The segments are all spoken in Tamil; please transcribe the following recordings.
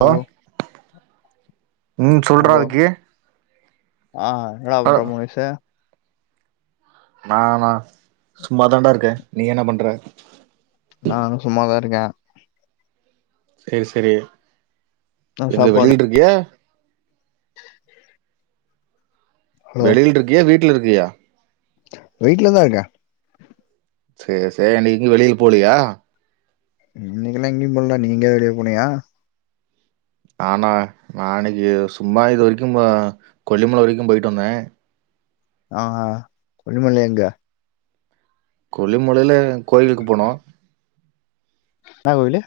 ஹலோ ம் சொல்றா ஹலோ அதுக்கு ஆ என்னடா ஹலோ பண்ற மகேஸூ நானா சும்மா தாண்டா இருக்கே நீ என்ன பண்ற நானு சும்மாதா இருக்கே செரி செரி என்ன எங்க சாப்பாடு வெளில இருக்கியா [inaudible] ஹலோ வெளில இருக்கியா வீட்டில இருக்கியா வீட்ல தா இருக்கே செரி செரி இன்னிக்கி எங்கயு வெளியில போலியா இன்னக்கி எல்லா எங்கயு போகல நீ எங்கேயாது வெளிய போனியா ஆனா நா இன்னைக்கி சும்மா இது வரைக்கும் கொல்லிமலை வரைக்கும் போய்ட்டு வந்தே ஆ கொல்லிமலை எங்க கொல்லிமலையில கோயிலுக்கு போனோ என்னா கோயிலு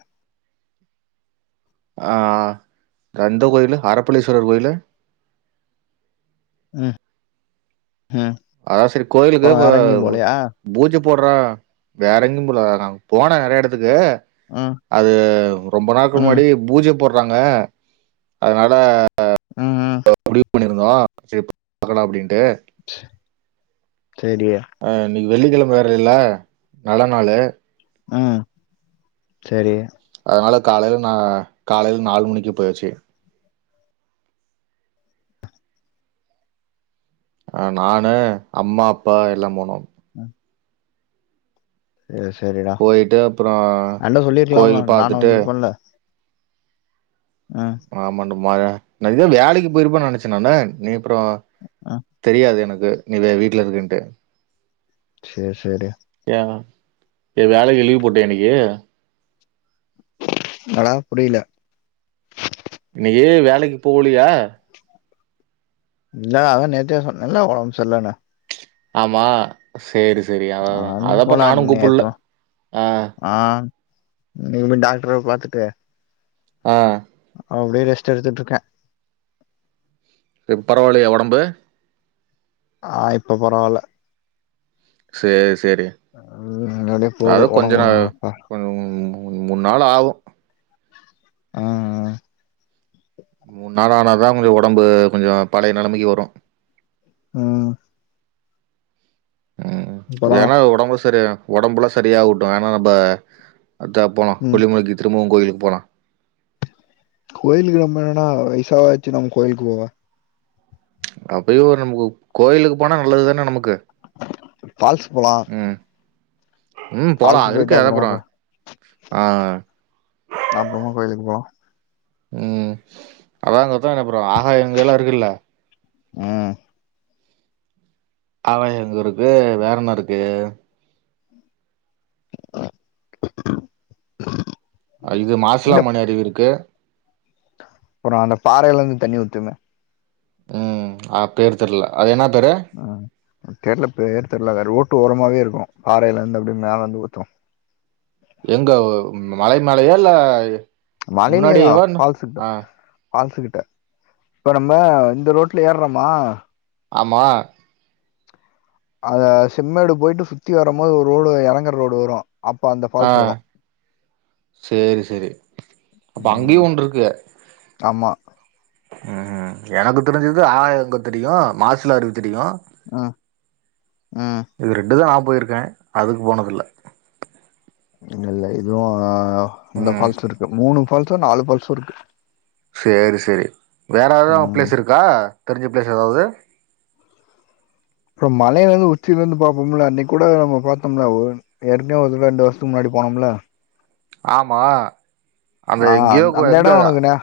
ஆ கந்த கோயிலு அரப்பளீஸ்வரர் கோயிலு ம் ம் அதான் சரி கோயிலுக்கு அப்புறோ வேற எங்கேயு இ போலையா பூஜை போடுற வேற எங்கயு போலநா போனே நெறைய எடத்துக்கு ம் அது ரொம்ப நாக்கு ம் முன்னாடி பூஜை போடுறாங்க அதனால ஆ ம் ம் முடிவு பண்ணியிருந்தோ சரி பாக்கலாம் அப்டின்ட்டு சரியா ஆ இன்றைக்கி வெள்ளிக்கிழம்ப வேரல நல்ல நாளு ம் சரி அதனால காலையில நா காலையில நாலு மணிக்கே போயாச்சு ஆ நானு அம்மா அப்பா எல்லா போனோம் ம் ஏ சரிடா போயிட்டு அப்புறோ கோயில் நானு பாத்துட்டு ஆ ஆமாண்டமா நா நா இதா வேலைக்கு போயிருப்ப நினைச்சே நட நீ அப்புறோ ம் தெரியாது எனக்கு நீவே வீட்டுல இருக்குன்ட்டு செரி செரி ஏ ஏ வேலைக்கி லீவ் போட்டியா இன்னக்கி என்னடா புரில இன்னிக்கி வேலைக்கு போலியா இல்லடா அதா நேத்தே சொன்னேல ஒடம்சர்ல்லனு ஆமா சேரி சேரி அதா ஆனா அதா இன்னைக்கு அதாப்பா போல நானு கூப்புல நேத்து ஆ ஆ இன்னக்கி போய் டாக்ட்ரபோய் பாத்துட்டு ஆ அப்டே ரெஸ்ட் எடுத்துட்ருக்கே இப் பரவால்லயா ஒடம்பு ஆ இப்ப பரவால்ல சேர் சேரி ம் நல்லபடியா போது ஒடம்புஒன்னொன்னாப்பா கொஞ்சொ மூன் மூன்நாள் ஆவு ம் ம் மூன் நாள் ஆனா தா கொஞ்சொ ஒடம்பு கொஞ்சொ பழைய நெலமைக்கு வரு ம் ம் அப்பறோ வேணா ஒடம்பு சரியா ஒடம்புல்லா சரியாவுட்டு வேணா நம்ப அத்தா போலா ம் கொல்லிமலைக்கி திரும்பவு கோய்லுக்கு போலா கோய்லுக்கு நம்ம ஏனா வய்சாவாச்சு நம்ம கோய்லுக்கு போவ அப்பயு ஒரு நமக்கு கோயிலுக்கு போனா நல்லது தானே நமக்கு ஃபால்ஸ் போலா ம் ம் போலா ஃபால்ஸ் அது இருக்கே போயிட்டு அப்றமா அதப்புறோ கோ ஆ அப்றமா கோய்லுக்கு போவோ ம் அதா அங்க [unintelligible] ஆகாய கங்கைலா இருக்குல்ல ம் ஆகாய கங்கருக்கு வேறென்னருக்கு அ இது இந்த மாசிலாமணி அருவி இருக்கு அப்றோ அந்த பாறைலந்து தண்ணி ஊத்துமே ம் ஆ பேரு தெர்ல அது என்னா பேரு ஆ தெர்ல பேர் தெர்ல ரோட்டோரமாவே இருக்கு பாறைலந்து அப்டே மேலெந்து ஊத்து எங்க மலைமேலயா இல்ல மலைலே தா முன்னாடியேவா என்ன ஃபால்ஸுகிட்ட ஆ ஃபால்ஸு கிட்ட இப்ப நம்ப இந்த ரோட்ல ஏர்றமா ஆமா அத செம்மேடு போய்ட்டு சுத்தி வரம்போது ஒரு ரோடு எறங்ற ரோடு வரு ஆ சேரி சேரி அப்ப அங்கயு ம். ஒன்ட்ருக்கு ஆமா ம் எனக்கு தெரிஞ்சது ஆகாய கங்க தெரியு மாசிலா அருவி தெரியு ம் ம் இது ரெண்டு தா நா போய்ருக்கே அதுக்கு போனதில்ல இல்லெல்ல இதுவு இந்த ம் ஃபால்ஸுருக்கு மூனு ஃபால்ஸோ நாலு ஃபால்ஸோருக்கு சேரி சேரி வேற எது அங்க பிளேஸிருக்கா தெரிஞ்ச பிளேஸ் எதாவ்து அப்றோ மலைலெந்து உச்சிலெந்து பாப்போம்ல அன்னைக் கூட நம்ம பாத்தோம்ல ஒ ஏற்கனே ஒரு தடவ ரெண்டு வர்ஷத்துக்கு முன்னாடி போனம்ல ஆமா அந்த ஆ எங்கியோ கோ அந்த இடம் எங்கதா உனக்கு ஞா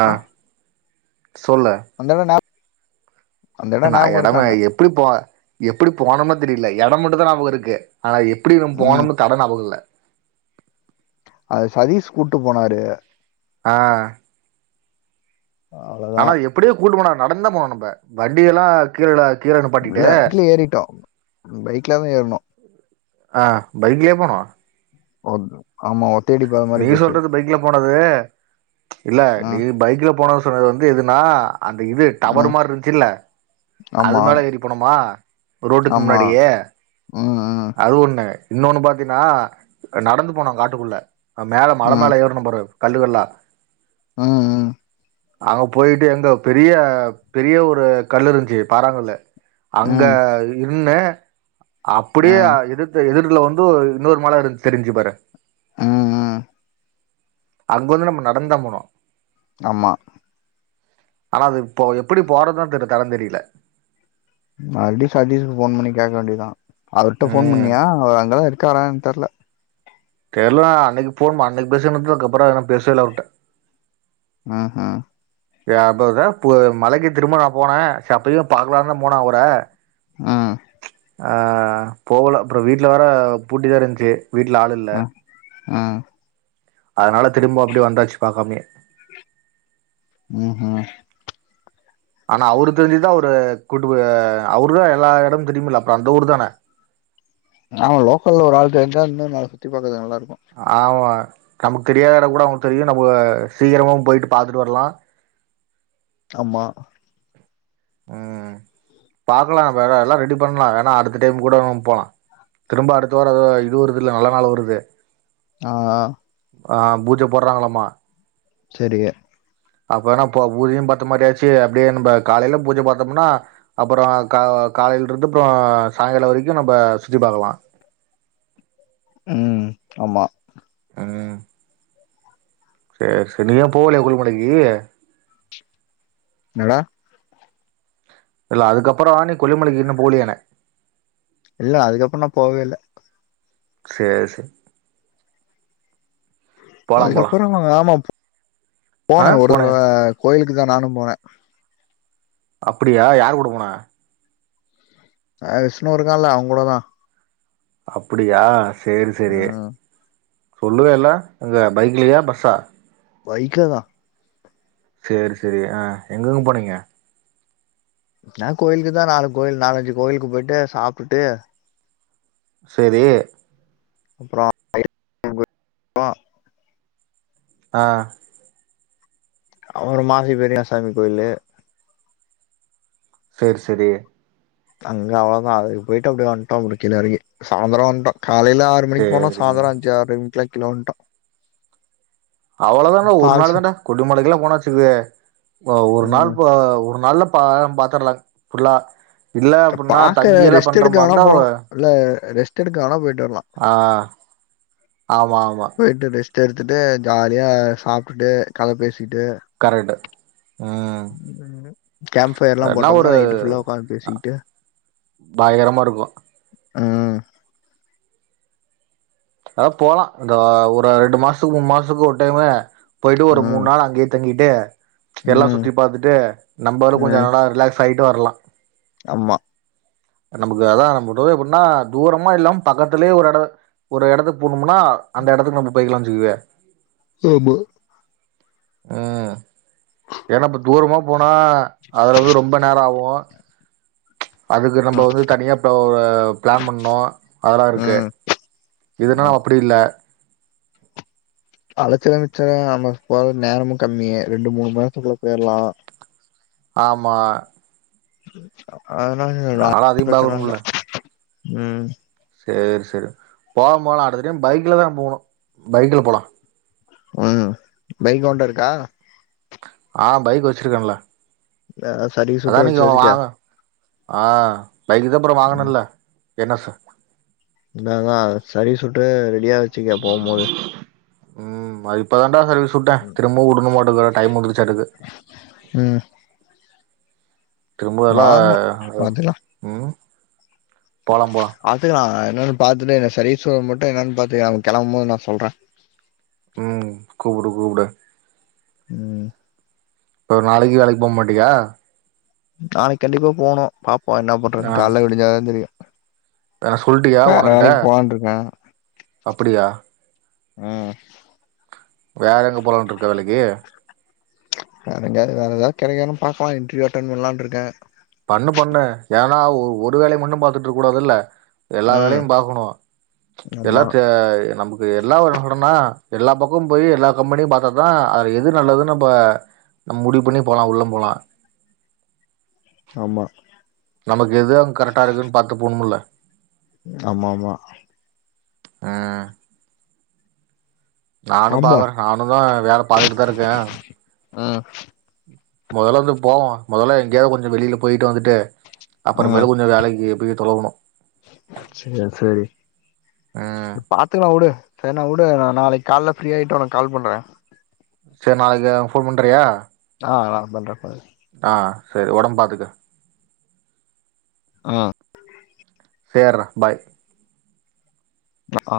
ஆ சொல்லு அந் [unintelligible] நா எடமா எப்டி போ எப்டி போனோம்னே தெரியல எடோ மட்டுந்தா ஞாபகோ இருக்கு ஆனா எப் டி நம்ம ம். போனோம்னு தடோ ஞாபகோ இல்ல அது சதீஷ் கூட்டு போனாரு ஆ ஆனா அவ்வளோதான். எப்டியோ கூப்டு போனாரு நடந்துதா போனு நம்ம வண்டியெல்லா கீழனா கீழதா இல்ல நிப்பாட்டிட்டு பைக்ல ஏறிட்டோம். பைக்ல தான் ஏறணும். ஆ பைக்லே போனோ ஒ ஆமா ஒத்தையடி பாதை மாரி நீ போச்சு. சொல்றது பைக்ல போனது இல்ல நீ ம். பைக்ல போனது அது வந்து எதுனா அந்த இது ம். டவர் மாரி இருந்துச்சுல்ல அது ஆமா மேலே ஏறி போனுமா ரோட்டுக்கு ஆமா முன்னாடியே ம் ம் அது ஒன்னு இன்னோனு பாத்தீங்கனா நடந்து போனோ காட்டுக்குள்ள மேல மல ம் மேல ஏறணு பாரு கல்லுகல்லா ம் அங்க போயிட்டு எங்க பெரிய பெரிய ஒரு கல்லு இருந்துச்சு பாராங்கல்லு அங்க ம் இருன்னு அப்டியே ம் எதுக் எதிர்ல வந்து இன்னோரு மல இருந் தெரிஞ்சு பாரு ம் ம் அங்க வந்து நம்ம நடந்துதா போனு ஆமா ஆனா அது இப்போ எப்டி போறதுன்னு தெரிய தடோ தெரியல மறுபடியு சதீஷ்கு ஃபோன் பண்ணி கேக்க வேண்டியதா அவர்ட போன் ம் பண்ணியா அவர் அங்கதா இருக்காரானு தெர்ல தெர்லடா அன்னைக்கு போன் அன்னைக்கு பேசுது அப்புறம்னா பேசவே இல்ல அவர்ட ம் ம் அப்ப போ மலைக்கு திரும்ப நா போனே செரி அப்பயு பாக்கலானுதா போன அவர ம் ஆ போகல அப்றோ வீட்ல வேற பூட்டிதா இருந்துச்சு வீட்ல ஆள் இல்ல ம் ம் அதனால திரும்ப அப்டியே வந்தாச்சு பாக்காமயே ம் ம் ஆனா அவரு தெரிஞ்சுதா அவரு கூட்டு அவரு தா எல்லா எடமு தெரியும்ல அப்புற அந்த ஊர் தானே நாங்க லோக்கல்ல ஒரு ஆள் இருந்தா இன்னு நல்லா சுத்தி பாத்துருக்கலா நல்லா இருக்கு ஆமா நமக்கு தெரியாத எடங்கூட அவங்களுக்கு தெரியு நம்ம சீக்கிரமாகவு போயிட்டு பாத்துட்டு வர்லா ஆமா ம் பாக்கலா வேற எல்லா ரெடி பண்லா வேன்னா அடுத்த டைம் கூட ம் போலாம் திரும்ப அடுத்த வாரோ எதோ இது வருதுல்ல நல்ல நாள் வருது ஆ ஆ ஆ பூஜ போட்றாங்களாமா செரி அப்பனா ப பூஜையு பாத்த மாரியாச்சு அப்டியே நம்ப காலையில பூஜ பத்தோம்னா அப்புறோ கா காலையில இருந்து அப்புறோ சாயங்காலோ வரைக்கு நம்ம சுத்தி பாக்கலா ம் ஆமா ம் சேரி சேரி நீ ஏ போகலைய கொல்லிமலைக்கு என்னடா இல்ல அதுக்கு அப்றோ நீ கொல்லிமலைக்கு இன்னு போலியானே இல்ல அதுக்கு அப்றோ நா போகவே இல்ல சேர் சே அதுக்கு அப்றோ ஆமா ஆ போனே ஒரு போனயா தடவ கோயிலுக்குதா நானு போனே அப்டியா யாரு கூட போன விஷ்ணு இருக்கால அவ கூடதா அப்டியா சேரி சேரி ம் சொல்லவே இல்ல அங்க பைக்லியா பஸ்ஸா பைக்லதா சேரி சேரி அ எங்கெங்க போனீங்க என்ன கோயிலுக்குதா நாலு கோயில் நாலஞ்சு கோயிலுக்கு பொய்ட்டு சாப்ட்டுட்டு சேரி அப்றோ அ அப்றோ மாசி பெரியசாமி கோயிலு சேர் சேரி அங்க அவ்ளோதா அதுக்கு பொய்ட்டு அப்டியே வன்ட்டோ அப்டி கீழ எறங்கி சாய்ந்ரோ வன்ட்டோ காலையில ஆறு மணிக்கு போனோ சேரி சாந்ரோ அஞ்சு ஆற்றைக்லா கீழ வன்ட்டோ அவ்ளோ தாண்ட ஒரு நாள் பால்சா தான்டா கொல்லிமலைக்குல்லா போனாச்சுக்க ஒரு நாள் ம் ஒரு நாள்ல பாத்துர்லா ஃபுல்லா இல்ல அப்டின்னா பாக்க தங்கியெல்லா ரெஸ்ட் எடுக்க வேணா பண்றமாருந்தா போலா இல்ல ரெஸ்ட் எடுக்க வேணா பொய்ட்டு வர்லா அ ஆமா ஆமா போயிட்டு ரெஸ்ட் எடுத்துட்டு ஜாலியா சாப்ட்டுட்டு கத பேசிட்டு கரெக்ட் ம் கேம்ப் ஃயர்ல்லா போட்டோம்னா நைட்டு புல்லா உக்காந்து பேசிக் பயங்ரமா இருக்கு ம் அது போலா இந்த ஒரு ரெண்டு மாசத்துக்கு மூணு மாசத்துக்கு ஒரு டைமு பொயிட்டு ஒரு மூணு ம் நாள் அங்கயே தங்கிட்டு எல்லா ம் சுத்தி பாத்துட்டு நம்பளு கொஞ்சோ ம் நல்லா ரிலாக்ஸ் பண்ட்டு வர்லா ஆமா நமக்கு அதா நம்ம டூர்ரே எப்டின்னா தூரமா இல்லாம பக்கத்துலேயே ஒரு எடோ ஒரு எடத்துக்கு போணும்னா அந்த எடத்துக்கு நம்ம போய்க்லாஞ்சுக்குவே ஆமா அ ஏனா இப்ப தூரமா போனா அல வந்து ரொம்ப நேரோ ஆகு இதுக்கு நம்ம வந்து தனியா ஒரு ப்ளான் பண்ணு அதெல்லா இருக்கு ம் ஆமா இததுனாலா அப்டி இல்ல அலச்சலு மிச்சோ நம்ம போற நேரமு கம்மி ரெண்டு மூணு மண்நேரத்துக்குள்ள பொயிர்லா ஆமா அதனாலதா சொல்றே அதனால அது அதையு பிரச்சன இல்ல ம் சேர் சேரி போல போலா அடுத்த டைம் பைக்லதா போணு பைக்ல போலா ம் பைக் ஓண்ட இருக்கா அ பைக் வச்சிருக்கேன்ல ஆ சரி அதா நீங்கோ அங்க வாங்க ஆ பைகுகு அப்பறோ வாங்கனல்ல என்னச இன்னதா சர்வீஸ் சுட்டு ரெடியா வெச்சுக போம்மோது ம் அரிப் இப்பதான்டா சர்வீஸ் வுட்டே திரும்பவு வுடுனுமாட்டுதுறா டைம் முடிஞ்சிச்சாட்டகு ம் திரும்புதலா வாங்கணு பாத்துக்கலா ம் போலாம் போலா ஆத்துக்கலா என்னனு பாத்துட்டு எனக் சர்வீஸ் வுர மட்டு என்னன் பாத்துக நமக் கெளம்போது நா சொல்றே ம் கூப்புடு கூப்டு ம் ஒரு நாளைகி வேலைக் போம்மாட்டிகா நாளைக் கண்டிப்பா போணு பாப்போ என்னாப் பண்றன்னு கால்ல விடிஞ்சாதா தெரியு வேன சொல்ட்டியா வேற ஓனருட்ட வேலைக்கு போலான்ட்டு இருக்கே அப்புடியா ம் வேற எங்க போலான்ட்ருக்க வேலக்கி வேறெங்கியாது வேறெதாத் கெடைக்கிதானு பாக்கலா இன்ட்ரியூ அட்டன் பண்லான்ருக்கே பண்ணு பண்ணு ஏனா ஒ ஒரு வேலைய மட்டும் பாத்துட்ருக் கூடாதுல்ல எல்லா ம் வேலையும் பாக்கணு ஆமா எல்லாத்தே நமக்கு எல்லா [unintelligible] எல்லாப் பக்கமும் போயி எல்லா கம்பெனியும் பாத்தாதா அத் அ எது நல்லதுன் நம்ப நம் முடிவு பண்ணி போலா உள்ளம்போலா ஆமா நமக்கு எது அங் கரெட்டா இருக்குன் பாத்து போணுமுல்ல ஆமா மா அ நானும் ஆமா பாகறே நானுந்தா வேல பாத்துகிட்டுதா இருகே ம் மொதல வந்து போவோ மொதல எங்கியாவ் கொஞ்சோ வெளிலப் போயிட்டு வந்துட்டு அப்பறமேலு கொஞ்சோ வேலைகி போய்த் தொலவுணு சேர் செரி ம் ப் பாத்துகலா வுடு சேர் நா வுடு நா நாளைக் கால்ல ஃப்ரீ ஆயிட்டு வுனக் கால் பண்றே சேர் நாளைகே ஃபோன் பண்றியா ஆ நா பண்றே பறே ஆ செரி ஒடம் பாத்துக அ சேர்றா பாய் அ ஆ